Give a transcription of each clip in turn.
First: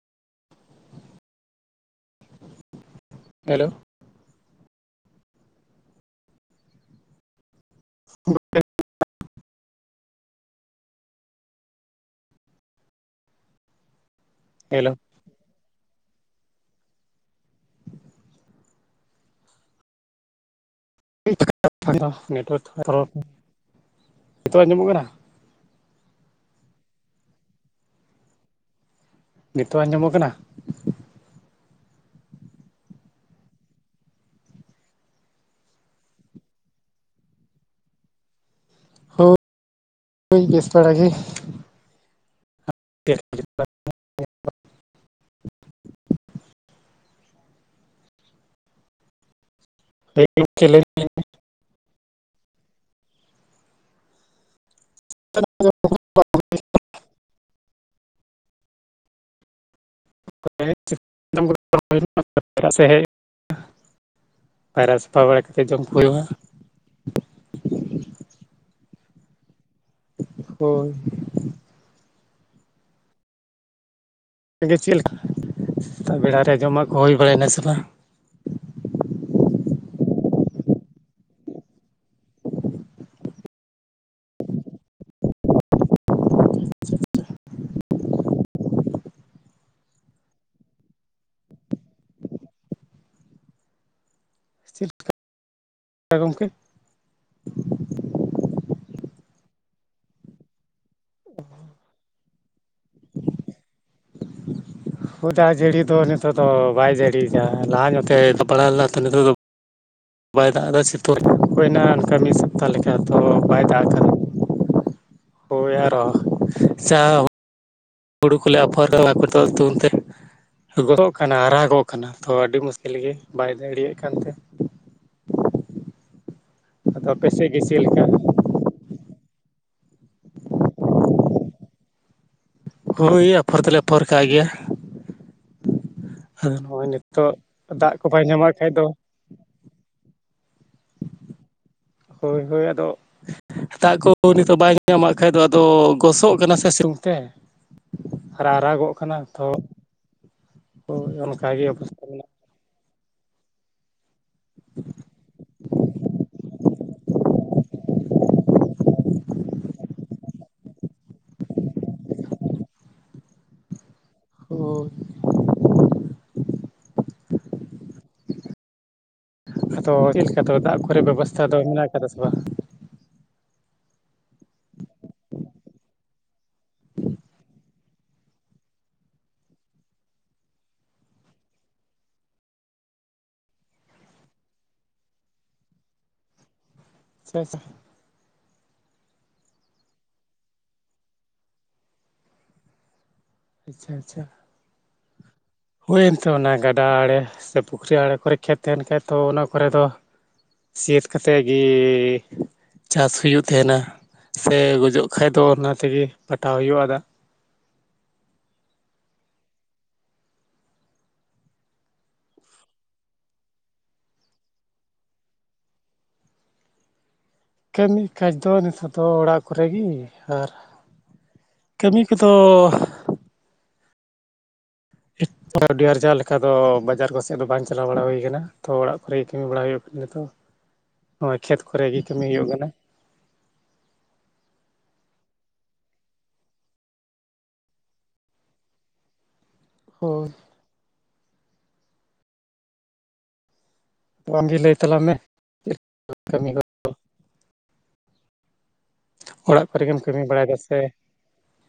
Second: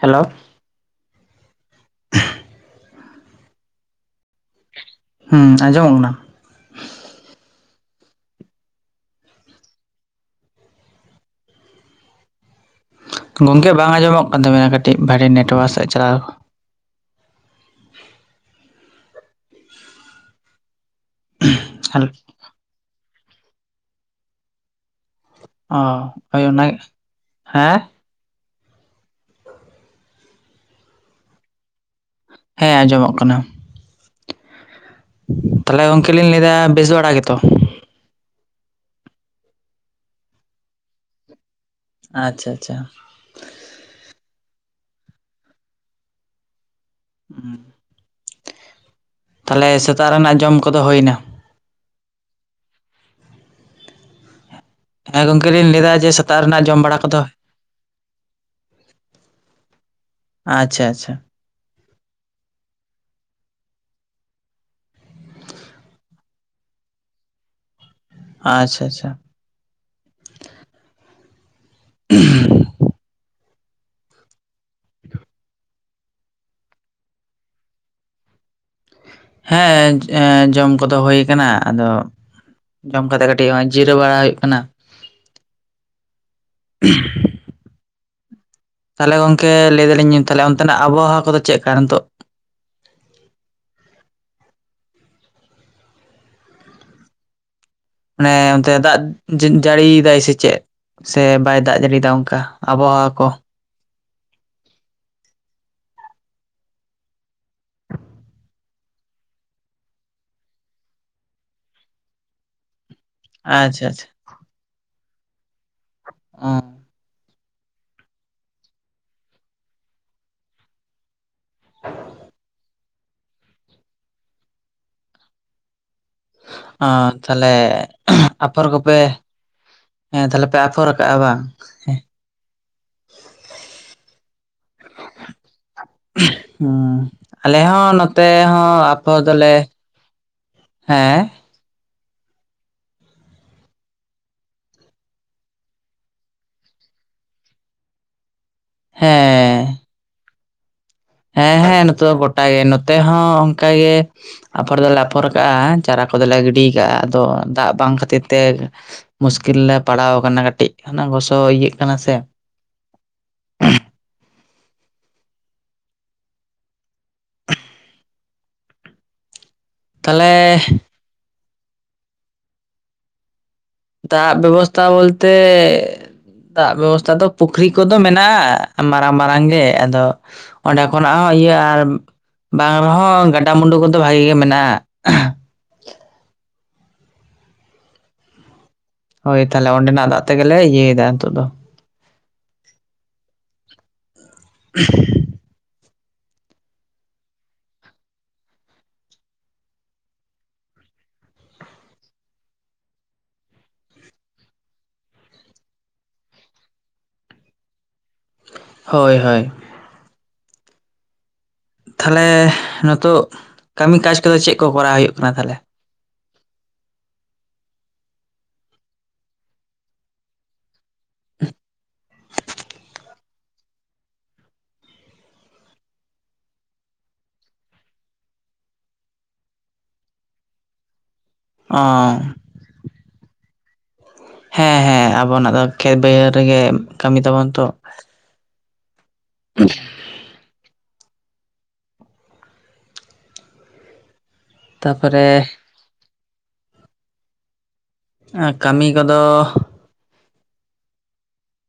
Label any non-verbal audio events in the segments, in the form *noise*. Hello hello ᱦᱮᱸ ᱟᱸᱡᱚᱢᱚᱜ ᱠᱟᱱᱟ? *unintelligible* ᱜᱚᱝᱠᱮ ᱵᱟᱝ ᱟᱸᱡᱚᱢᱚᱜ ᱠᱟᱱ ᱛᱟᱵᱮᱱᱟ ᱦᱮᱞᱳ ᱠᱟᱹᱴᱤᱡ ᱵᱷᱷᱟᱤ ᱱᱮᱴᱣᱟᱨᱠ ᱥᱮᱫ ᱪᱟᱞᱟᱣ ᱱᱟᱨ ᱚ ᱱᱤᱛᱚ ᱟᱸᱡᱚᱢᱚᱜ ᱠᱟᱱᱟ᱾ ᱚ ᱳᱭ ᱚᱱᱟᱱᱟᱜ ᱦᱮᱸ ᱱᱤᱛᱚᱜ ᱟᱸᱡᱚᱢᱚᱜ ᱠᱟᱱᱟ? ᱦᱮᱸ ᱟᱸᱡᱚᱢᱚᱜ ᱠᱟᱱᱟ᱾ ᱛᱟᱦᱞᱮ ᱩᱱᱚᱱᱠᱤᱱ ᱞᱤᱧ ᱞᱟᱹᱭᱫᱟ ᱵᱮᱥ ᱟᱲᱟ ᱜᱮᱛᱚ? ᱦᱳᱭ ᱵᱮᱥ ᱵᱟᱲᱟ ᱜᱮ᱾ ᱟᱪᱪᱷᱟ ᱟᱪᱪᱷᱟ ᱦᱮᱸ ᱛᱟᱦᱚᱞᱮ ᱥᱮᱛᱟᱜ ᱨᱮᱱᱟᱜ ᱡᱚᱢ ᱠᱚᱫᱚ ᱦᱩᱭᱱᱟ? ᱦᱮᱸ ᱜᱚᱝᱠᱮ ᱞᱤᱧ ᱞᱟᱹᱭᱫᱟ ᱡᱮ ᱥᱮᱛᱟᱜ ᱨᱮᱱᱟᱜ ᱡᱚᱢ ᱵᱟᱲᱟ ᱠᱚᱫᱚ? ᱟᱪᱪᱷᱟ ᱟᱪᱪᱷᱟ ᱟᱜ ᱥᱮᱫ ᱦᱮᱡ ᱯᱟᱭᱨᱟ ᱥᱟᱯᱷᱟ ᱵᱟᱲᱟ ᱠᱟᱛᱮᱮᱫ ᱡᱚᱢ ᱠᱚ ᱦᱩᱭᱩᱜᱼᱟ᱾ ᱟᱪᱪᱷᱟ ᱟᱪᱪᱷᱟ ᱦᱳᱭ *inaudible* ᱮ ᱪᱮᱫ ᱞᱮᱠᱟ ᱥᱮᱛᱟᱜ ᱵᱮᱲᱟᱮ ᱡᱚᱢᱟᱜ ᱠᱚ ᱦᱩᱭ ᱵᱟᱲᱟᱭ ᱱᱟ ᱥᱮ ᱵᱟᱝ? ᱦᱮᱸ ᱡᱚᱢ ᱠᱚᱫᱚ ᱦᱩᱭ ᱠᱟᱱᱟ ᱟᱫᱚ ᱡᱚᱢ ᱠᱟᱛᱮᱜ ᱠᱟᱹᱴᱤᱡ ᱡᱤᱨᱟᱹᱣ ᱵᱟᱲᱟ ᱦᱩᱭᱩᱜ ᱠᱟᱱᱟ᱾ *inaudible* ᱛᱟᱦᱚᱞᱮ ᱜᱚᱢᱠᱮ ᱞᱟᱹᱭ ᱫᱟᱞᱤᱧ ᱛᱟᱦᱮ ᱚᱱᱛᱮᱱᱟᱜ ᱟᱵᱚᱦᱟᱣᱟ ᱠᱚᱫᱚ ᱪᱮᱫ ᱞᱮᱠᱟ ᱱᱤᱛᱚᱜ *inaudible* ᱪᱮᱫ ᱜᱚᱝᱠᱮ ᱟᱱᱮ ᱚᱱᱛᱮ ᱫᱟᱜ ᱡᱟᱹᱲᱤᱭᱮᱫᱟᱭ ᱥᱮ ᱪᱮᱫ? ᱥᱮ ᱵᱟᱭ ᱫᱟᱜ ᱡᱟᱹᱲᱤᱭᱫᱟ ᱚᱱᱠᱟ᱾ ᱟᱵᱚᱦᱟᱣᱟ ᱠᱚ ᱫᱟᱜ ᱡᱟᱹᱲᱤ ᱫᱚ ᱱᱤᱛᱚᱜ ᱫᱚ ᱵᱟᱭ ᱡᱟᱹᱲᱤᱭᱟ ᱞᱟᱦᱟ ᱧᱚᱜᱚᱛᱯᱲᱟᱣ ᱞᱮᱱᱟᱚ ᱱᱤᱛᱚᱜ ᱫᱚ ᱵᱟᱭ ᱫᱟᱜ ᱮᱫᱟ *unintelligible* ᱢᱤᱫ ᱥᱚᱯᱛᱟ ᱞᱮᱠᱟ ᱛᱚ ᱵᱟᱭ ᱫᱟᱜ ᱟᱪᱪᱷᱟ ᱟᱠᱟᱫᱟ ᱟᱪᱪᱷᱟ ᱚ *unintelligible* ᱦᱩᱲᱩ ᱠᱚᱞᱮ ᱟᱯᱚᱨ *unintelligible* ᱜᱚᱫᱚᱜ ᱠᱟᱱᱟ ᱟᱨᱟᱜᱚᱜ ᱠᱟᱱᱟ ᱛᱚ ᱟᱹᱰᱤ ᱢᱩᱥᱠᱤᱞ ᱜᱮ ᱵᱟᱭ ᱫᱟᱲᱮᱮᱜ ᱠᱟᱱᱛᱮ ᱚ ᱟᱫᱚ ᱟᱯᱮᱥᱮᱫ ᱛᱟᱦᱚᱞᱮ ᱜᱮ ᱪᱮᱫ ᱞᱮᱠᱟ ᱟᱯᱷᱚᱨ ᱠᱚᱯᱮ ᱦᱮᱸ ᱛᱟᱦᱞᱮ ᱯᱮ ᱟᱯᱷᱚᱨ ᱠᱟᱜᱼᱟ ᱵᱟᱝ ᱦᱮᱸ ᱦᱳᱭ ᱟᱯᱷᱚᱨ ᱛᱮᱞᱮ ᱟᱯᱷᱚᱨ ᱠᱟᱜ ᱜᱮᱭᱟ ᱟᱫᱚ ᱱᱚᱜᱼᱚᱭ ᱦᱮᱸ ᱱᱤᱛᱚᱜ ᱟᱞᱮ ᱦᱚᱸ ᱫᱟᱜ ᱠᱚ ᱵᱟᱭ ᱱᱚᱛᱮ ᱧᱟᱢᱟᱜ ᱠᱷᱟᱡ ᱦᱚᱸ ᱫᱚ ᱟᱯᱚ ᱫᱚᱞᱮ ᱦᱮᱸ ᱦᱳᱭ ᱦᱳᱭ ᱟᱫᱚ ᱫᱟᱜ ᱠᱚ ᱱᱤᱛᱚᱜ ᱵᱟᱭ ᱧᱟᱢᱟᱜ ᱠᱷᱟᱡ ᱫᱚ ᱟᱫᱚ ᱜᱚᱥᱚᱜ ᱠᱟᱱᱟ ᱥᱮ ᱥᱤᱛᱩᱝ ᱛᱮ *inaudible* ᱟᱨᱟᱜᱚᱜ ᱠᱟᱱᱟ ᱛᱚ ᱦᱮᱸ ᱦᱳᱭ ᱦᱮᱸ ᱚᱱᱠᱟᱜᱮ ᱦᱮᱸ ᱚᱵᱚᱥᱛᱟ ᱱᱮᱛᱚ ᱫᱚ ᱢᱮᱱᱟᱜᱼᱟ ᱜᱚᱴᱟ ᱜᱮ ᱱᱚᱛᱮ ᱦᱚᱸ ᱚᱱᱠᱟᱜ ᱜᱮ ᱟᱯᱷᱚᱨ ᱫᱚᱞᱮ ᱟᱯᱷᱚᱨ ᱠᱟᱜᱼᱟ ᱪᱟᱨᱟ ᱠᱚᱫᱚᱞᱮ ᱜᱤᱰᱤ ᱠᱟᱜᱼᱟ ᱟᱫᱚ ᱫᱟᱜ ᱵᱟᱝ ᱠᱷᱟᱹᱛᱤᱨ ᱛᱮ ᱢᱩᱥᱠᱤᱞ ᱞᱮ ᱯᱟᱲᱟᱣ ᱠᱟᱱᱟ ᱠᱟᱹᱴᱤᱡ ᱦ ᱜᱚᱥᱚ ᱤᱭᱟᱹᱜ ᱠᱟᱱᱟ ᱥᱮ ᱦ *unintelligible* *unintelligible* ᱟᱫᱚ ᱪᱮᱫ ᱛᱟᱦᱚᱞᱮ ᱞᱮᱠᱟ ᱫᱟᱜ ᱠᱚᱨᱮ ᱵᱮᱵᱚᱥᱛᱷᱟ ᱫᱚ ᱢᱮᱱᱟᱜ ᱠᱟᱫᱟ ᱥᱮ ᱵᱟᱝ? ᱫᱟᱜ ᱵᱮᱵᱚᱥᱛᱟ ᱵᱚᱞᱛᱮᱸᱸ ᱫᱟᱜ ᱵᱮᱵᱚᱥᱛᱟ ᱫᱚ ᱯᱩᱠᱷᱨᱤ ᱠᱚᱫᱚ ᱢᱮᱱᱟᱜᱼᱟ ᱢᱟᱨᱟᱝ ᱢᱟᱨᱟᱝ ᱜᱮ ᱟᱫᱚ ᱚᱸᱰᱮ ᱠᱷᱚᱱᱟᱜ ᱦᱚᱸ ᱤᱭᱟᱹ ᱟᱨ ᱵᱟᱝ ᱨᱮᱦᱚᱸ ᱜᱟᱰᱟᱼᱢᱩᱰᱩ ᱠᱚᱫᱚ ᱵᱷᱟᱜᱮ ᱜᱮ ᱢᱮᱱᱟᱜᱼᱟ᱾ *inaudible* *unintelligible* ᱦᱳᱭ ᱛᱟᱦᱞᱮ ᱚᱸᱰᱮᱱᱟᱜ ᱫᱟᱜ ᱛᱮᱜᱮᱞᱮ ᱤᱭᱟᱹᱭᱮᱫᱟ ᱱᱤᱛᱳᱜ ᱫᱚ᱾ ᱟᱪᱪᱷᱟ ᱟᱪᱪᱷᱟ *inaudible* ᱦᱩᱭᱳᱱᱛᱮ ᱚᱱᱟ ᱜᱟᱰᱟ ᱟᱬᱮ ᱥᱮ ᱯᱩᱠᱷᱨᱤ ᱟᱲᱮ ᱠᱚᱨᱮ ᱠᱷᱮᱛ ᱛᱟᱦᱮᱱ ᱠᱷᱟᱡ ᱛᱚ ᱚᱱᱟ ᱠᱚᱨᱮ ᱫᱚ ᱥᱤᱭᱟᱹᱛ ᱠᱟᱛᱮᱫ ᱜᱮᱸ ᱪᱟᱥ ᱦᱩᱭᱩᱜ ᱛᱟᱦᱮᱱᱟ ᱥᱮ ᱜᱚᱡᱚᱜ ᱠᱷᱟᱡ ᱫᱚ ᱚᱱᱟ ᱛᱮᱜᱮ ᱯᱟᱴᱟᱣ ᱦᱩᱭᱩᱜᱼᱟ ᱫᱟᱜ ᱦᱳᱭ ᱦᱳᱭ ᱛᱟᱦᱞᱮ ᱱᱤᱛᱚᱜ ᱠᱟᱹᱢᱤ ᱠᱟᱡᱽ ᱠᱚᱫᱚ ᱪᱮᱫ ᱠᱚ ᱠᱚᱨᱟᱣ ᱦᱩᱭᱩᱜ ᱠᱟᱱᱟ ᱛᱟᱦᱚᱞᱮ? ᱠᱟᱹᱢᱤ ᱠᱟᱡᱽ ᱫᱚ ᱱᱤᱛᱚᱜ ᱫᱚ ᱚᱲᱟᱜ ᱠᱚᱨᱮ ᱜᱮ ᱟᱨ ᱠᱟᱹᱢᱤ ᱠᱚᱫᱚ ᱟᱨᱡᱟᱣ ᱞᱮᱠᱟ ᱫᱚ ᱵᱟᱡᱟᱨ ᱠᱚᱥᱮᱫ ᱫᱚ ᱵᱟᱝ ᱪᱟᱞᱟᱣ ᱵᱟᱲᱟ ᱦᱩᱭ ᱠᱟᱱᱟ ᱛᱚ ᱚᱲᱟᱜ ᱠᱚᱨᱮ ᱜᱮ ᱠᱟᱹᱢᱤ ᱵᱟᱲᱟ ᱦᱩᱭᱩᱜ ᱠᱟᱱᱟ᱾ *inaudible* *inaudible* ᱦᱳᱭ ᱠᱷᱮᱛ ᱚ ᱠᱚᱨᱮ ᱜᱮ ᱠᱟᱹᱢᱤ ᱦᱩᱭᱩᱜ ᱠᱟᱱᱟ᱾ ᱦᱮᱸ ᱦᱮᱸ ᱟᱵᱚᱱᱟᱜ ᱫᱚ ᱠᱷᱮᱛ ᱵᱟᱹᱭᱦᱟᱹᱲ ᱨᱮᱜᱮ ᱠᱟᱹᱢᱤ ᱛᱟᱵᱚᱱ ᱛᱚ᱾ ᱦᱳ ᱟ ᱟᱢᱜᱮ ᱞᱟᱹᱭ ᱛᱟᱞᱟᱝ ᱢᱮ ᱛᱟᱯᱚᱨᱮ ᱪᱮᱫ ᱠᱟᱹᱢᱤ *inaudible* ᱠᱟᱹᱢᱤ ᱠᱚᱫᱚ ᱯᱮᱥᱮ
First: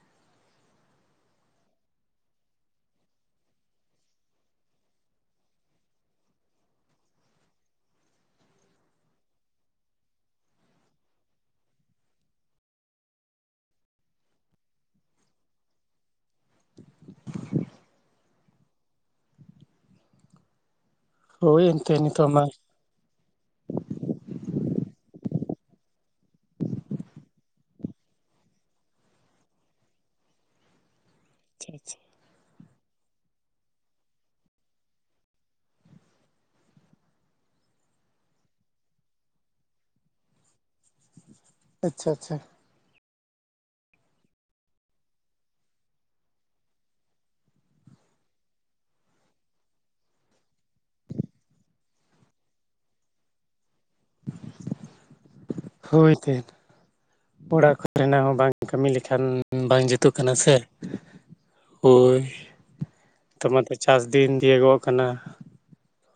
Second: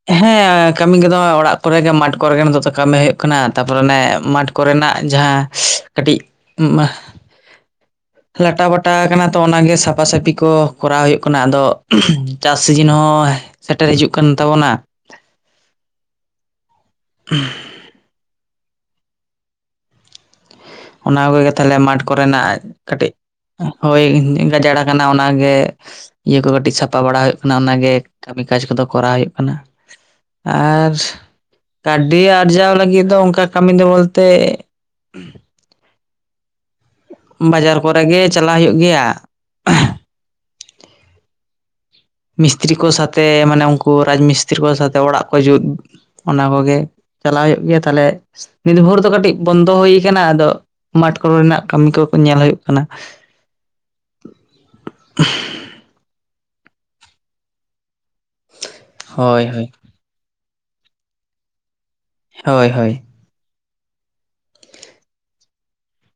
ᱦᱮᱸ ᱠᱟᱹᱢᱤ ᱠᱚᱫᱚ ᱚᱲᱟᱜ ᱠᱚᱨᱮ ᱜᱮ ᱢᱟᱴᱷ ᱠᱚᱨᱮᱜ ᱱᱤᱛᱚ ᱠᱟᱹᱢᱤ ᱦᱩᱭᱩᱜ ᱠᱟᱱᱟ ᱛᱟᱯᱚᱨᱮ ᱚᱱᱮ ᱢᱟᱴᱷ ᱠᱚᱨᱮ ᱨᱮᱱᱟᱜ ᱡᱟᱦᱟᱸ ᱠᱟᱹᱴᱤᱡ *unintelligible* ᱞᱟᱴᱟ ᱵᱟᱴᱟ ᱟᱠᱟᱱᱟ ᱛᱚ ᱚᱱᱟᱜᱮ ᱥᱟᱯᱷᱟ ᱥᱟᱹᱯᱷᱤ ᱠᱚ ᱠᱚᱨᱟᱣ ᱦᱩᱭᱩᱜ ᱠᱟᱱᱟ ᱟᱫᱚ ᱪᱟᱥ ᱥᱤᱡᱤᱱ ᱦᱚᱸ ᱥᱮᱴᱮᱨ ᱦᱤᱡᱩᱜ ᱠᱟᱱ ᱛᱟᱵᱚᱱᱟ᱾ ᱦᱮᱸ ᱚᱱᱟ ᱠᱚᱜᱮ ᱦᱳᱭ ᱛᱟᱦᱚᱞᱮ ᱮᱱᱛᱮ ᱢᱟᱴᱷ ᱱᱤᱛᱚᱜ ᱢᱟ ᱠᱚᱨᱮᱱᱟᱜ ᱠᱟᱹᱴᱤᱡ ᱦᱳᱭ ᱜᱟᱡᱟᱲ ᱠᱟᱱᱟ ᱚᱱᱟᱜᱮ ᱤᱭᱟᱹ ᱠᱚ ᱠᱟᱹᱴᱤᱡ ᱥᱟᱯᱷᱟ ᱵᱟᱲᱟ ᱦᱩᱭᱩᱜ ᱠᱟᱱᱟ᱾ ᱚᱱᱟᱜᱮ ᱠᱟᱹᱢᱤ ᱠᱟᱡᱽ ᱠᱚᱫᱚ ᱠᱚᱨᱟᱣ ᱦᱩᱭᱩᱜ ᱠᱟᱱᱟ᱾ ᱟᱨ ᱟᱪᱪᱷᱟ ᱠᱟᱹᱣᱰᱤ ᱟᱨᱡᱟᱣ ᱞᱟᱹᱜᱤᱫ ᱫᱚ ᱚᱱᱠᱟ ᱠᱟᱹᱢᱤ ᱫᱚ ᱵᱚᱞᱛᱮ ᱵᱟᱡᱟᱨ ᱠᱚᱨᱮᱜ ᱜᱮ ᱪᱟᱞᱟᱜ ᱦᱩᱭᱩᱜ ᱜᱮᱭᱟ᱾ ᱟᱪᱪᱷᱟ ᱟᱪᱪᱷᱟ ᱢᱤᱥᱛᱨᱤ ᱠᱚ ᱥᱟᱛᱮ ᱢᱟᱱᱮ ᱩᱱᱠᱩ ᱨᱟᱡᱽ ᱢᱤᱥᱛᱨᱤ ᱠᱚ ᱥᱟᱛᱮᱜ ᱚᱲᱟᱜ ᱠᱚ ᱡᱩᱛ ᱚᱱᱟ ᱠᱚᱜᱮ ᱪᱟᱞᱟᱣ ᱦᱩᱭᱩᱜ ᱜᱮᱭᱟ ᱛᱟᱦᱞᱮ ᱱᱤᱨᱵᱷᱳᱨ ᱫᱚ ᱠᱟᱹᱴᱤᱡ ᱵᱚᱱᱫᱚ ᱦᱩᱭ ᱠᱟᱱᱟ᱾ ᱟᱫᱚ ᱢᱟ ᱛᱟᱨᱯᱚᱨᱮᱱᱟᱜ ᱠᱟᱹᱢᱤ ᱠᱚ ᱧᱮᱞ ᱦᱩᱭᱩᱜ ᱠᱟᱱᱟ᱾ ᱦᱳᱭ ᱛᱮ ᱚᱲᱟᱜ ᱠᱚᱱᱟᱜ ᱦᱚᱸ ᱵᱟᱝ ᱠᱟᱹᱢᱤ ᱞᱮᱠᱷᱟᱱ ᱦᱳᱭ ᱦᱳᱭ ᱵᱟᱝ ᱡᱩᱛᱩᱜ ᱠᱟᱱᱟ ᱥᱮ ᱦᱳᱭ! ᱦᱳᱭ ᱦᱳᱭ ᱛᱟᱢᱟ ᱛᱚ ᱪᱟᱥ ᱫᱤᱱ ᱫᱤᱭᱳᱚᱜ ᱠᱟᱱᱟ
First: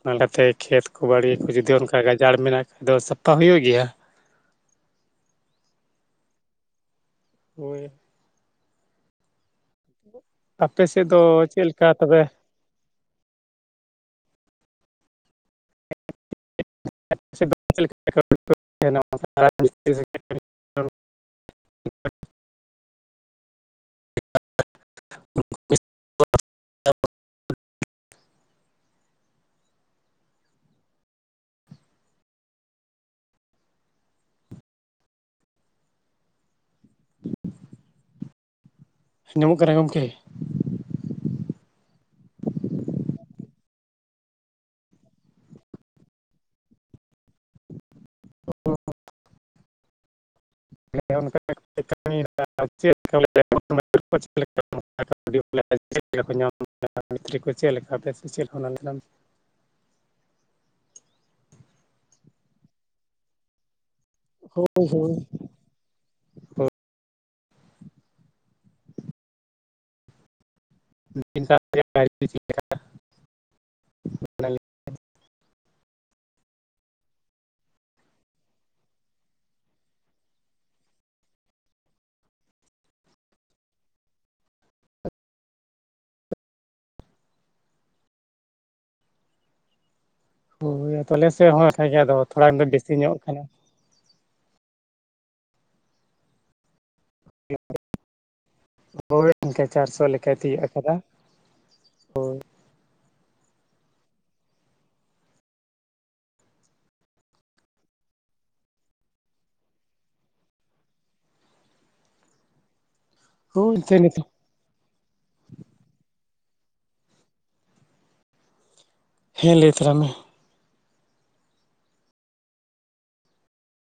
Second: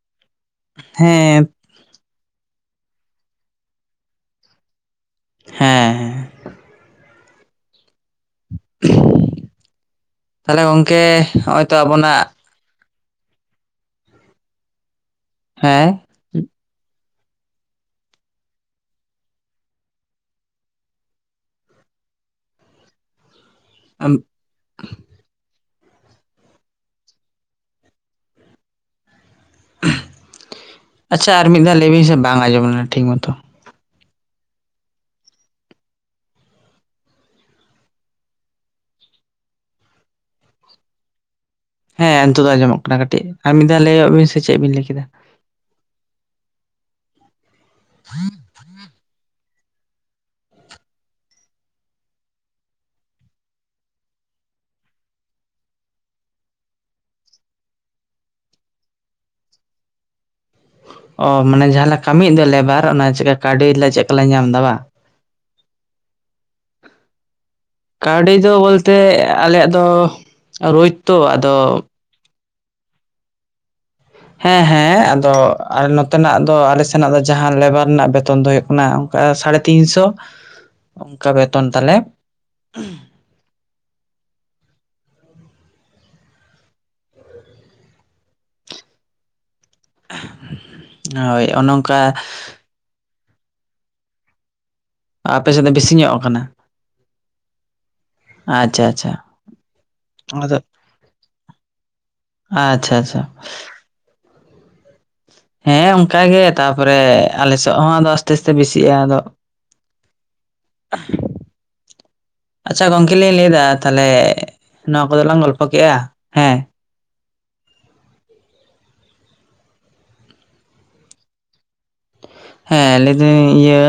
ᱚᱱᱟᱛᱮ ᱠᱷᱮᱛ ᱠᱚ ᱵᱟᱲᱤᱭᱟᱹ ᱦᱮᱸ ᱦᱮᱸ ᱠᱚ ᱡᱩᱫᱤ ᱚᱱᱠᱟ ᱜᱟ ᱡᱟᱲ ᱢᱮᱱᱟᱜ ᱠᱷᱟᱡ ᱫᱚ ᱥᱟᱯᱷᱟ ᱦᱩᱭᱩᱜ ᱜᱮᱭᱟ᱾ ᱦᱮᱸ ᱦᱮᱸ ᱦᱳᱭ ᱛᱟᱦᱚᱞᱮ ᱟᱯᱮ ᱜᱚᱝᱠᱮ ᱥᱮᱫ ᱫᱚ ᱦᱚᱸᱜᱼᱚᱭ ᱪᱮᱫ ᱛᱚ ᱞᱮᱠᱟ ᱛᱚᱵᱮ ᱟᱵᱚᱱᱟᱜ ᱦᱮᱸ *unintelligible* *unintelligible* ᱟᱢ *unintelligible* ᱟᱪᱪᱷᱟ ᱟᱨ ᱢᱤᱫ ᱫᱷᱟᱣ ᱞᱟᱹᱭ ᱵᱤᱱ ᱥᱮ ᱵᱟᱝ ᱟᱸᱡᱚᱢ ᱞᱮᱱᱟ᱾ ᱴᱷᱤᱠ ᱢᱚᱛᱚ᱾ ᱧᱟᱢᱚᱜ ᱠᱟᱱᱟ ᱜᱚᱢᱠᱮ ᱦᱮᱸ ᱱᱤᱛᱚᱜ ᱫᱚ ᱟᱸᱡᱚᱢᱚᱜ ᱠᱟᱱᱟ ᱠᱟᱹᱴᱤᱡ ᱟᱨ ᱢᱤᱫ ᱫᱷᱟᱣ ᱞᱟᱹᱭᱚᱜ ᱵᱤᱱ ᱥᱮ ᱪᱮᱫ ᱵᱤᱱ ᱞᱟᱹᱭ ᱠᱮᱫᱟ᱾ ᱚ ᱚᱱᱠᱟ ᱠᱟᱹᱢᱤ ᱪᱮᱫ ᱞᱮᱠᱟᱮᱫ *unintelligible* ᱪᱮᱫ ᱞᱮᱠᱟ ᱠᱚ ᱧᱟᱢ ᱢᱤᱥᱛᱨᱤ ᱠᱚ ᱪᱮᱫ ᱞᱮᱠᱟ ᱥᱮ ᱪᱮᱫ ᱚ ᱢᱟᱱᱮ ᱡᱟᱦᱟᱸᱞᱮ ᱠᱟᱹᱢᱤᱭᱮᱫ ᱫᱚ ᱞᱮᱵᱟᱨ ᱚᱱᱟ ᱪᱮᱠᱟ ᱠᱟᱹᱣᱰᱤ ᱪᱮᱫᱞᱠᱟ ᱦᱚ ᱦᱳ ᱠᱟᱹᱣᱰᱤ ᱫᱚ ᱵᱚᱞᱛᱮ ᱟᱞᱮᱭᱟᱜ ᱫᱚ ᱨᱳᱡᱽᱛᱚ ᱟᱫᱚ *unintelligible* ᱦᱮᱸ ᱦᱮᱸ ᱟᱫᱚ ᱟᱨ ᱱᱚᱛᱮᱱᱟᱜ ᱟᱞᱮ ᱥᱮᱱᱟᱜ ᱫᱚ ᱡᱟᱦᱟᱸ ᱞᱮᱵᱟᱨ ᱨᱮᱱᱟᱜ ᱵᱮᱛᱚᱱ ᱫᱚ ᱦᱩᱭᱩᱜ ᱠᱟᱱᱟ ᱚᱱᱠᱟ ᱥᱟᱲᱮ ᱛᱤᱱ ᱥᱚ ᱚᱱᱠᱟ ᱵᱮᱛᱚᱱ ᱛᱟᱞᱮ᱾ ᱦᱳᱭ ᱛᱟᱞᱮ ᱥᱮ ᱦᱳᱭ ᱦᱚᱸ ᱚᱱᱮ ᱚᱱᱠᱟ ᱜᱮᱮ ᱟ ᱛᱷᱚᱲᱟ ᱫᱚ ᱵᱮᱥᱤ ᱧᱚᱜ ᱠᱟᱱᱟ᱾ ᱟᱯᱮ ᱥᱮᱫ ᱫᱚ ᱵᱮᱥᱤ ᱧᱚᱜ ᱟᱠᱟᱱᱟ? ᱟᱪᱪᱷᱟ ᱟᱪᱪᱷᱟ ᱦᱚᱭ ᱤᱱᱠᱟ ᱪᱟᱨᱥᱚᱠᱟᱭ ᱟᱫᱚ ᱛᱤᱭᱳᱜ ᱟᱠᱟᱫᱟ ᱟᱪᱪᱷᱟ ᱟᱪᱪᱷᱟ ᱦᱮᱸ ᱚᱱᱠᱟᱜᱮ ᱛᱟᱨᱯᱚᱨᱮ ᱟᱞᱮ ᱥᱮᱫ ᱦᱚᱸ ᱟᱫᱚ ᱟᱥᱛᱮ ᱟᱥᱛᱮ ᱵᱮᱥᱤᱜᱼᱟ᱾ ᱟᱫᱚ ᱟᱪᱪᱷᱟ ᱜᱚᱝᱠᱮ ᱮᱠ ᱞᱤᱧ ᱞᱟᱹᱭ ᱮᱫᱟ ᱦᱳᱭ ᱮᱱᱛᱮ ᱛᱟᱦᱚᱞᱮ ᱱᱤᱛ ᱱᱚᱣᱟ ᱠᱚᱫᱚ ᱞᱟᱝ ᱜᱚᱞᱯᱚ ᱠᱮᱜᱼᱟ᱾ ᱦᱮᱸ ᱦᱮᱸ ᱞᱟᱹᱭ ᱛᱚᱨᱟᱭ ᱢᱮ ᱦᱮᱸ ᱞᱟᱹᱭ ᱫᱟᱹᱧ ᱤᱭᱟᱹ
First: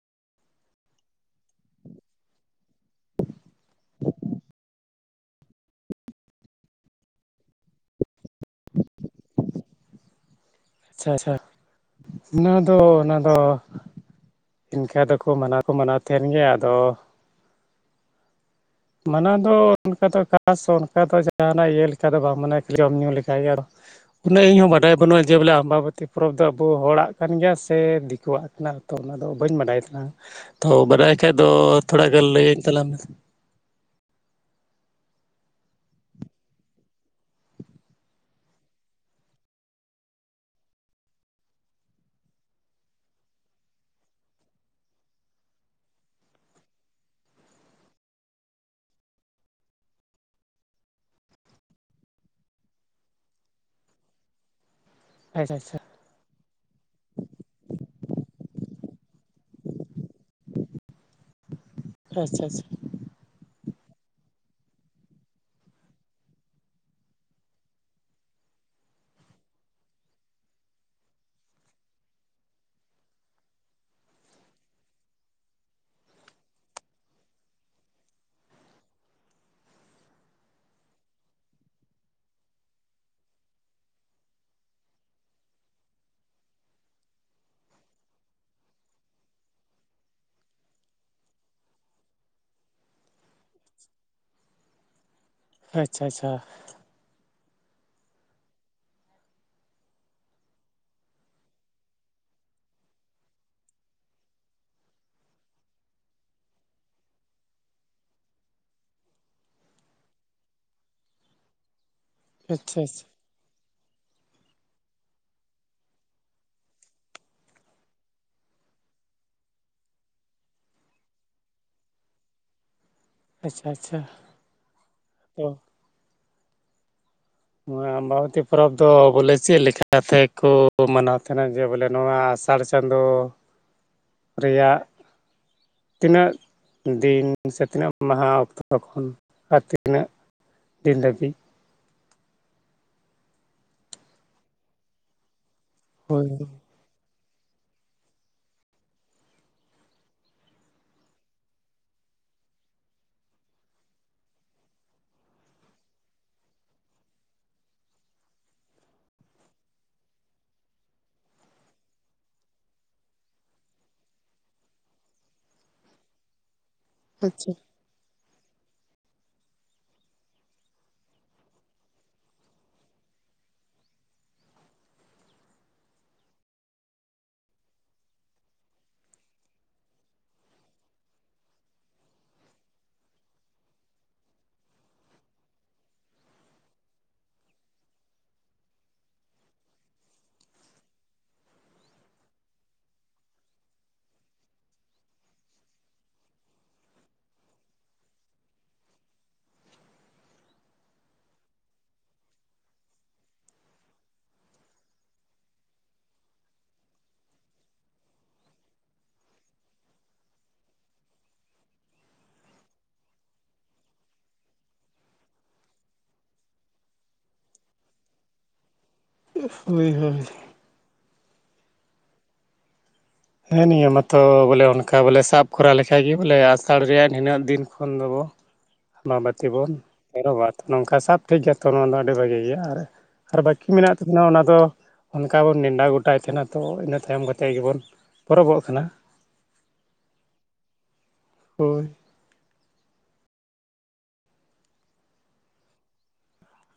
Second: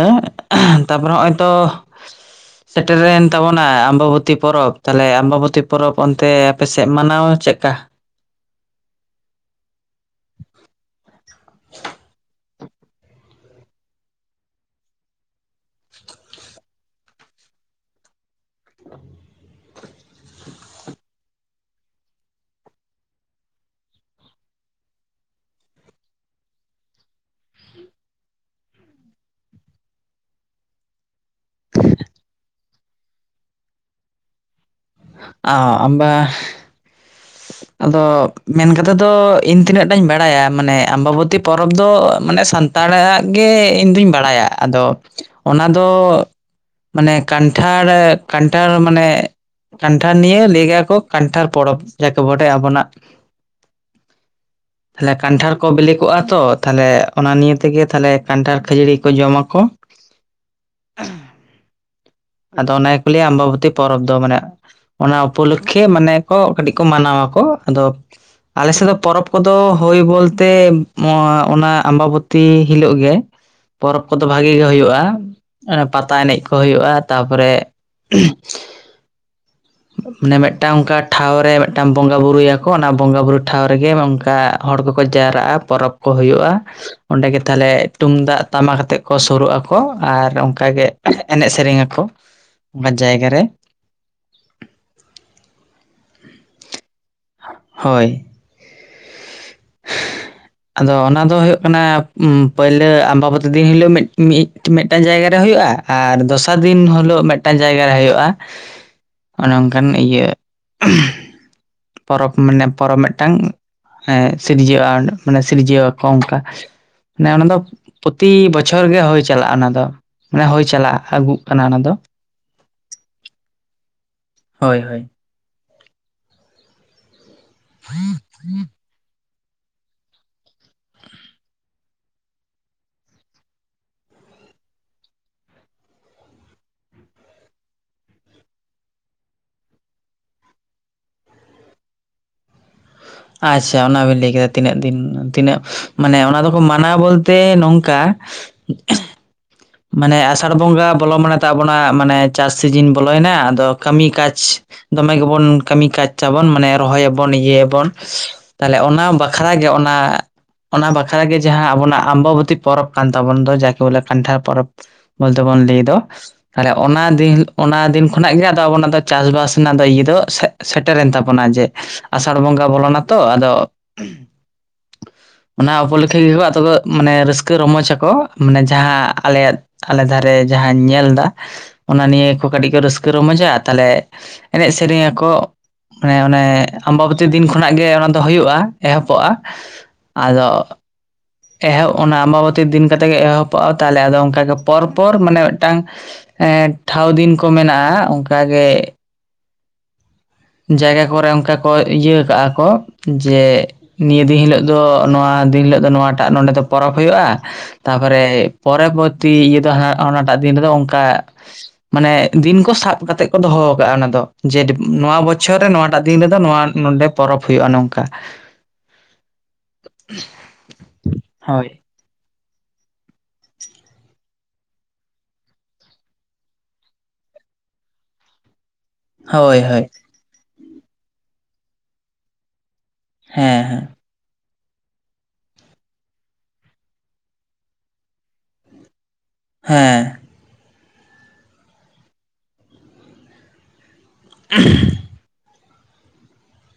ᱛᱟᱨᱯᱚᱨᱮ ᱱᱚᱜᱼᱚᱭ ᱛᱚ᱾ ᱥᱮᱴᱮᱨᱮᱱ ᱛᱟᱵᱚᱱᱟ ᱟᱢᱵᱟᱵᱚᱛᱤ ᱯᱚᱨᱚᱵᱽ ᱛᱟᱦᱞᱮ ᱟᱢᱵᱟᱵᱚᱛᱤ ᱯᱚᱨᱚᱵᱽ ᱚᱱᱛᱮ ᱟᱯᱮᱥᱮᱫ ᱢᱟᱱᱟᱣ ᱪᱮᱫᱠᱟ *inaudible* ᱟᱪᱪᱷᱟ ᱟᱪᱪᱷᱟ ᱚᱱᱟ ᱫᱚ ᱚᱱᱟᱫᱚ ᱤᱱᱠᱟᱟᱹ ᱫᱚᱠᱚ ᱢᱟᱱᱟᱣ ᱢᱟᱱᱟᱣ ᱛᱟᱦᱮᱱ ᱜᱮ᱾ ᱟᱫᱚ ᱢᱟᱱᱟ ᱫᱚ ᱚᱱᱠᱟ ᱫᱚ ᱠᱷᱟᱥ ᱚᱱᱠᱟ ᱫᱚ ᱡᱟᱦᱟᱱᱟᱜ ᱤᱭᱟᱹ ᱞᱮᱠᱟ ᱫᱚ ᱵᱟᱝ ᱢᱟᱱᱟᱟᱹ ᱡᱚᱢ ᱧᱩᱩ ᱞᱮᱠᱟᱜᱮ ᱟᱨᱚ᱾ ᱩᱱᱟᱹᱜ ᱤᱧ ᱦᱚᱸᱚᱸ ᱵᱟᱰᱟᱭ ᱵᱟᱹᱱᱩᱜᱼᱟ ᱡᱮ ᱵᱚᱞᱮ ᱟᱢᱵᱟᱵᱟᱹᱛᱤ ᱯᱚᱨᱚᱵᱽ ᱫᱚ ᱟᱵᱚ ᱦᱚᱲᱟᱜ ᱠᱟᱱ ᱜᱮᱭᱟ ᱥᱮ ᱫᱤᱠᱩᱣᱟᱜ ᱠᱟᱱᱟ᱾ ᱛᱚ ᱚᱱᱟᱫᱚ ᱵᱟᱹᱧ ᱵᱟᱰᱟᱭ ᱛᱟᱞᱟᱝ ᱛᱚ ᱵᱟᱰᱟᱭ ᱠᱷᱟᱡ ᱫᱚ ᱛᱷᱚᱲᱟ ᱜᱟᱱ ᱞᱟᱹᱭᱟᱹᱧ ᱛᱟᱞᱟᱝ ᱢᱮ ᱚ ᱟᱵᱟ ᱟᱫᱚ ᱢᱮᱱ ᱠᱟᱛᱮᱮᱫ ᱫᱚ ᱤᱧ ᱛᱤᱱᱟᱹᱜ ᱴᱟᱧ ᱵᱟᱲᱟᱭᱟ ᱢᱟᱱᱮ ᱟᱢᱵᱟᱵᱚᱛᱤ ᱯᱚᱨᱚᱵᱽ ᱫᱚ ᱢᱟᱱᱮ ᱥᱟᱱ ᱥᱛᱟᱲᱟᱜ ᱜᱮ ᱤᱧ ᱫᱩᱧ ᱵᱟᱲᱟᱭᱟ ᱟᱫᱚ ᱚᱱᱟ ᱫᱚ ᱢᱟᱱᱮ ᱠᱟᱱᱴᱷᱟᱲ ᱠᱟᱱᱴᱷᱟᱲ ᱢᱟᱱᱮ ᱠᱟᱱᱴᱷᱟᱲ ᱱᱤᱭᱮ ᱞᱟᱹᱭ ᱜᱮᱭᱟ ᱠᱚ ᱠᱟᱱᱴᱷᱟᱲ ᱯᱚᱨᱚᱵᱽ ᱡᱟ ᱠᱮ ᱵᱰᱟᱭ ᱟᱵᱚᱱᱟᱜ *inaudible* ᱛᱟᱦᱞᱮ ᱠᱟᱱᱴᱷᱟᱲ ᱟᱪᱪᱷᱟ ᱠᱚ ᱟᱪᱪᱷᱟ ᱵᱮᱞᱮ ᱠᱚᱜᱼᱟ ᱛᱚ ᱛᱟᱦᱞᱮ ᱚᱱᱟ ᱱᱤᱭᱮ ᱛᱮᱜᱮ ᱛᱟᱦᱞᱮ ᱠᱟᱱᱴᱷᱟᱲ ᱠᱷᱟᱹᱡᱟᱹᱲᱤ ᱡᱚᱢᱟᱠᱚ ᱟᱪᱪᱷᱟ ᱟᱪᱪᱷᱟ ᱟᱪᱪᱷᱟ ᱟᱫᱚ ᱚᱱᱟ ᱜᱮᱠᱚ ᱞᱟᱹᱭᱟ ᱟᱢᱵᱟᱵᱚᱛᱤ ᱯᱚᱨᱚᱵᱽ ᱫᱚ ᱢᱟᱱᱮ ᱚᱱᱟ ᱩᱯᱚᱞᱚᱠᱠᱷᱮ ᱢᱟᱱᱮ ᱠᱚ ᱠᱟᱹᱴᱤᱡ ᱠᱚ ᱢᱟᱱᱟᱣᱟᱚ ᱟᱫᱚ ᱟᱞ ᱥᱮᱫ ᱫᱚ ᱯᱚᱨᱚᱵᱽ ᱠᱚᱫᱚ ᱦᱩᱭᱳ ᱵᱚᱞᱛᱮ ᱚᱱᱟ ᱟᱢᱵᱟᱵᱚᱛᱤ ᱦᱤᱞᱳᱜ ᱜᱮ ᱯᱚᱨᱚᱵᱽ ᱠᱚᱫᱚ ᱵᱷᱟᱜᱤ ᱜᱮ ᱦᱩᱭᱩᱜᱼᱟ ᱚᱱ ᱯᱟᱛᱟ ᱮᱱᱮᱡ ᱠᱚ ᱦᱩᱭᱩᱜᱼᱟ ᱛᱟᱯᱚᱨᱮ *unintelligible* ᱢᱟᱱᱮ ᱢᱤᱫᱴᱟᱱ ᱚᱱᱠᱟ ᱴᱷᱟᱶᱨᱮ ᱢᱤᱫᱴᱟᱱ ᱵᱚᱸᱜᱟᱼ ᱵᱩᱨᱩᱭᱟᱠᱚ ᱚᱱᱟ ᱵᱚᱸᱜᱟᱼᱵᱩᱨᱩ ᱴᱷᱟᱶ ᱨᱮᱜᱮ ᱚᱱᱠᱟ ᱦᱚᱲ ᱠᱚᱠᱚ ᱡᱟᱣᱨᱟᱜᱼᱟ ᱯᱚᱨᱚᱵᱽ ᱠᱚ ᱦᱩᱭᱩᱜᱼᱟ ᱚᱸᱰᱮ ᱜᱮ ᱛᱟᱦᱚᱞᱮ ᱛᱩᱝᱫᱟᱜ ᱴᱟᱢᱟᱠᱟᱛᱮ ᱠᱚ ᱥᱩᱨᱩᱜᱼᱟ ᱟᱨ ᱚᱱᱠᱟᱜᱮ ᱮᱱᱮᱡ ᱥᱮᱨᱮᱧᱟ ᱠᱚ ᱚᱱᱟ ᱡᱟᱭᱜᱟ ᱨᱮ᱾ ᱟᱪᱪᱷᱟ ᱟᱪᱪᱷᱟ ᱦᱳᱭ *unintelligible* ᱟᱫᱚ ᱚᱱᱟ ᱫᱚ ᱦᱩᱭᱩᱜ ᱠᱟᱱᱟ ᱯᱳᱭᱞᱳ ᱟᱢᱵᱟᱵᱚᱛᱤ ᱫᱤᱱ ᱦᱤᱞᱳᱜ ᱢᱤᱫᱴᱟᱱ ᱡᱟᱭᱜᱟ ᱨᱮ᱾ ᱦᱩᱭᱩᱜᱼᱟ ᱟᱨ ᱫᱚᱥᱟᱨ ᱫᱤᱱ ᱦᱤᱞᱳᱜ ᱢᱤᱫᱴᱟᱱ ᱡᱟᱭᱜᱟ ᱨᱮ ᱦᱩᱭᱩᱜᱼᱟ᱾ ᱚᱱᱮ ᱚᱱᱠᱟᱱ ᱤᱭᱟᱹ ᱯᱚᱨᱚᱵᱽ ᱢᱟᱱᱮ ᱯᱚᱨᱚᱵᱽ ᱢᱤᱫᱴᱟᱝ ᱦᱮ ᱥᱤᱨᱡᱟᱹᱜᱼᱟ ᱢᱟᱱᱮ ᱥᱤᱨᱡᱟᱹᱣᱟᱠᱚ ᱚᱱᱠᱟ ᱢᱟᱱᱮ ᱚᱱᱟ ᱫᱚ ᱯᱨᱚᱛᱤ ᱵᱚᱪᱷᱚᱨ ᱜᱮ ᱦᱩᱭ ᱪᱟᱞᱟᱜᱼᱟ ᱚᱱᱟ ᱫᱚ ᱢᱟᱱᱮ ᱦᱩᱭ ᱪᱟᱞᱟᱜ ᱟᱹᱜᱩᱜ ᱠᱟᱱᱟ ᱚᱱᱟ ᱫᱚ ᱟᱪᱪᱷᱟ ᱟᱪᱪᱷᱟ᱾ ᱦᱳᱭ ᱦᱳᱭ ᱦᱚᱸ ᱟᱢᱵᱟᱟᱣᱚᱛᱤ ᱯᱚᱨᱚᱵᱽ ᱫᱚ ᱵᱚᱞᱮ ᱪᱮᱜ ᱞᱮᱠᱟ ᱞᱮᱠᱟᱛᱮ ᱠᱩ ᱢᱟᱱᱟᱣ ᱛᱟᱦᱮᱱᱟ ᱡᱮ ᱵᱚᱞᱮ ᱱᱚᱣᱟ ᱟᱥᱟᱲ ᱪᱟᱸᱫᱚᱳ ᱨᱮᱭᱟᱜ ᱛᱤᱱᱟᱹᱜ ᱫᱤᱱ ᱥᱮ ᱛᱤᱱᱟᱹᱜ ᱢᱟᱦᱟᱸ ᱚᱠᱛᱚ ᱠᱷᱚᱱ ᱟᱨ ᱛᱤᱱᱟᱹᱜ ᱫᱤᱱ ᱫᱟᱹᱵᱤᱜ ᱟᱪᱪᱷᱟ ᱚᱱᱟᱵᱤᱱ ᱞᱟᱹᱭᱠᱟ ᱛᱤᱱᱟᱹᱜ ᱫᱤᱱ ᱛᱤᱱᱟᱹᱜ ᱢᱟᱱᱮ ᱦᱳᱭ ᱚᱱᱟ ᱫᱚᱠᱚ ᱢᱟᱱᱟᱣ ᱵᱚᱞ ᱛᱮ ᱱᱚᱝᱠᱟ ᱢᱟᱱᱮ ᱟᱥᱟᱲ ᱵᱚᱸᱜᱟ ᱵᱚᱞᱚ ᱢᱟᱱᱮ ᱛᱟᱵᱚᱱᱟ ᱢᱟᱱᱮ ᱪᱟᱥ ᱥᱤᱡᱤᱱ ᱵᱚᱞᱚᱭᱮᱱᱟ ᱟᱫᱚ ᱠᱟᱹᱢᱤ ᱠᱟᱪ ᱫᱚᱢᱮ ᱜᱮᱵᱚᱱ ᱠᱟᱹᱢᱤ ᱠᱟᱡᱪᱟᱵᱚᱱ ᱢᱟᱱᱮ ᱨᱚᱦᱚᱭᱟᱵᱚᱱ ᱤᱭᱟᱹᱭᱟᱵᱚᱱ ᱛᱟᱞᱦᱮ ᱚᱱᱟ ᱵᱟᱠᱷᱨᱟ ᱜᱮ ᱚᱱᱟ ᱚᱱᱟ ᱵᱟᱠᱷᱨᱟᱜᱮ ᱡᱟᱦᱟᱸ ᱟᱵᱚᱱᱟᱜ ᱟᱢᱵᱟᱵᱚᱛᱤ ᱯᱚᱨᱚᱵᱽ ᱠᱟᱱ ᱛᱟᱵᱚᱱ ᱫᱚ ᱡᱟᱠᱤ ᱵᱚᱞᱮ ᱠᱟᱱᱴᱷᱟᱲ ᱯᱚᱨᱚᱵ ᱵᱚᱞᱛᱮ ᱵᱚᱱ ᱞᱟᱹᱭ ᱫᱚ ᱟᱪᱪᱷᱟ ᱚᱱᱟ ᱠᱷᱚᱱᱟᱜ ᱜᱮ ᱟᱫᱚ ᱟᱵᱚ ᱚᱱᱟ ᱫᱚ ᱪᱟᱥᱵᱟᱥ ᱨᱮᱱᱟᱜ ᱫᱚ ᱤᱭᱟᱹ ᱫᱚ ᱥᱮᱴᱮᱨᱮᱱ ᱛᱟᱵᱚᱱᱟ ᱡᱮ ᱟᱥᱟᱲ ᱵᱚᱸᱜᱟ ᱵᱚᱞᱚᱱᱟᱛᱚ᱾ ᱟᱫᱚ ᱚᱱᱟ ᱩᱯᱚᱞᱚᱠᱠᱷᱷᱟ ᱜᱮᱠᱚ ᱟᱫᱚ ᱢᱟᱱᱮ ᱨᱟᱹᱥᱠᱟᱹ ᱨᱚᱢᱚᱚᱡᱟᱠᱚ ᱢᱟᱱᱮ ᱡᱟᱦᱟᱸ ᱟᱞᱮᱭᱟᱜ ᱟᱞᱮ ᱫᱷᱟᱨᱮ ᱡᱟᱦᱟᱸᱧ ᱧᱮᱞ ᱮᱫᱟ ᱚᱱᱟ ᱱᱤᱭᱟᱹ ᱠᱚ ᱠᱟᱹᱴᱤᱡ ᱠᱚ ᱨᱟᱹᱥᱠᱟᱹ ᱨᱚᱢᱚᱡᱟ ᱛᱟᱦᱞᱮ ᱮᱱᱮᱡ ᱥᱮᱨᱮᱧᱟ ᱠᱚ ᱢᱟᱱᱮ ᱚᱱᱮ ᱟᱢᱵᱟᱵᱚᱛᱤ ᱫᱤᱱ ᱠᱷᱚᱱᱟᱜ ᱜᱮ ᱚᱱᱟ ᱫᱚ ᱦᱩᱭᱩᱜᱼᱟ ᱮᱦᱚᱵᱚᱜᱼᱟ ᱟᱫᱚ ᱮᱦᱚᱵ ᱚᱱᱟ ᱟᱢᱵᱟᱵᱚᱛᱤ ᱫᱤᱱ ᱠᱟᱛᱮᱜ ᱜᱮ ᱮᱦᱚᱵᱚᱜᱼᱟ ᱛᱟᱦᱚᱞᱮ ᱟᱫᱚ ᱚᱱᱠᱟᱜᱮ ᱯᱚᱨᱯᱚᱨ ᱢᱟᱱᱮ ᱢᱤᱫᱴᱟᱝ ᱮᱸᱜ ᱴᱷᱟᱶ ᱫᱤᱱ ᱠᱚ ᱢᱮᱱᱟᱜᱼᱟ ᱚᱱᱠᱟᱜᱮ ᱡᱟᱭᱜᱟ ᱠᱚᱨᱮᱜ ᱚᱱᱠᱟ ᱠᱚ ᱤᱭᱟᱹ ᱠᱟᱜᱼᱟ ᱠᱚ ᱡᱮ ᱱᱤᱭᱟᱹ ᱫᱤᱱ ᱦᱤᱞᱳᱜ ᱫᱚ ᱱᱚᱣᱟ ᱤᱱ ᱦᱤᱞᱟᱹᱜ ᱫᱚ ᱱᱚᱣᱟᱴᱟᱜ ᱱᱚᱰᱮ ᱫᱚ ᱯᱚᱨᱚᱵᱽ ᱦᱩᱭᱩᱜᱼᱟ ᱛᱟᱨ ᱯᱚᱨᱮ ᱯᱚᱨᱚᱵᱚᱨᱛᱤ ᱤᱭᱟᱹ ᱫᱚ ᱚᱱᱟᱴᱟᱜᱫᱤᱱ ᱚᱱᱠᱟ ᱢᱟᱱᱮ ᱫᱤᱱ ᱠᱚ ᱥᱟᱵ ᱠᱟᱛᱮ ᱠᱚ ᱫᱚᱦᱚ ᱟᱠᱟᱫᱟᱼᱟ ᱚᱱᱟ ᱫᱚ ᱡᱮ ᱱᱚᱣᱟ ᱵᱚᱪᱚᱨ ᱵᱚᱪᱷᱚᱨ ᱨᱮ ᱱᱚᱣᱟᱴᱟᱜ ᱫᱤᱱ ᱨᱮᱫᱚ ᱱᱚᱣᱟ ᱱᱚᱰᱮ ᱯᱚᱨᱚᱵᱽ ᱦᱩᱭᱩᱜᱼᱟ ᱱᱚᱝᱠᱟ ᱾ ᱦᱩ ᱦᱳᱭ ᱦᱳᱭ ᱾ ᱦᱳᱭ ᱾ ᱦᱮᱸ ᱱᱤᱭᱟᱹ ᱢᱟᱛᱚ ᱵᱚᱞᱮ ᱚᱱᱠᱟ ᱵᱚᱞᱮ ᱥᱟᱵ ᱠᱚᱨᱟᱣ ᱞᱮᱠᱟ ᱵᱟᱵᱟᱹᱛᱤ ᱦᱳᱭ ᱵᱚᱱ ᱦᱳᱭ ᱾ ᱟᱨ ᱦᱮᱸ ᱵᱟᱹᱠᱤ ᱦᱮᱸ ᱢᱮᱱᱟᱜ ᱛᱟᱵᱚᱱᱟ ᱚᱱᱟ ᱫᱚ ᱚᱱᱠᱟ ᱵᱚᱱ ᱱᱮᱸᱰᱟ ᱜᱚᱴᱟᱭ ᱛᱟᱦᱮᱱᱟ ᱛᱚ ᱤᱱᱟᱹ ᱛᱟᱭᱚᱢ ᱠᱚᱛᱮ ᱜᱮᱵᱚᱱ ᱯᱚᱨᱚᱵᱚᱜ ᱠᱟᱱᱟ ᱦᱮᱸ ᱦᱳᱭ ᱟ *unintelligible*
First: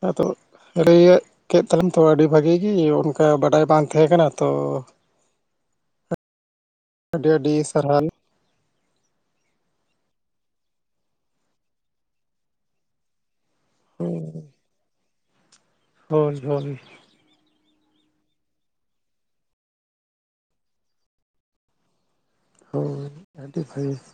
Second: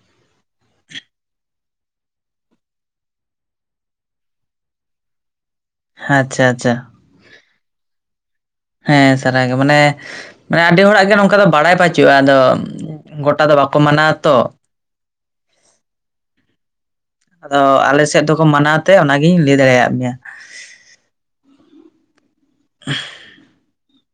ᱟᱫᱚ ᱞᱟᱹᱭ ᱠᱮᱫ ᱛᱚᱢ ᱛᱚ ᱟᱹᱰᱤ ᱵᱷᱟᱹᱜᱤ ᱜᱮ ᱚᱱᱠᱟ ᱵᱟᱰᱟᱭ ᱵᱟᱝ ᱛᱟᱦᱮᱸ ᱠᱟᱱᱟ ᱛᱚ *unintelligible* ᱟᱪᱪᱷᱟ ᱟᱪᱪᱷᱟ ' ᱟᱹᱰᱤ ᱟᱹᱰᱤ ᱥᱟᱨᱦᱟᱣ ᱾ ᱦᱮᱸ ᱥᱟᱨᱟᱜᱮ ᱢᱟᱱᱮ ᱟᱹᱰᱤ ᱦᱚᱲᱟᱜ ᱜᱮ ᱱᱚᱝᱠᱟ ᱫᱚ ᱵᱟᱲᱟᱭ ᱵᱟᱹᱪᱩᱜᱼᱟ ᱟᱫᱚ ᱾ ᱜᱚᱴᱟ ᱫᱚ ᱵᱟᱠᱚ ᱢᱟᱱᱟᱣ ᱟᱛᱚ ᱦᱳᱭ ᱦᱳᱭ ᱾ ᱟᱫᱚ ᱟᱞᱮ ᱥᱮᱫ ᱫᱚᱠᱚ ᱢᱟᱱᱟᱣ ᱛᱮ ᱚᱱᱟᱜᱤᱧ ᱞᱟᱹᱭ ᱫᱟᱲᱮᱭᱟᱜ ᱢᱮᱭᱟ ᱦᱳᱭ ᱟᱰᱤ ᱵᱷᱟᱜᱤ *inaudible*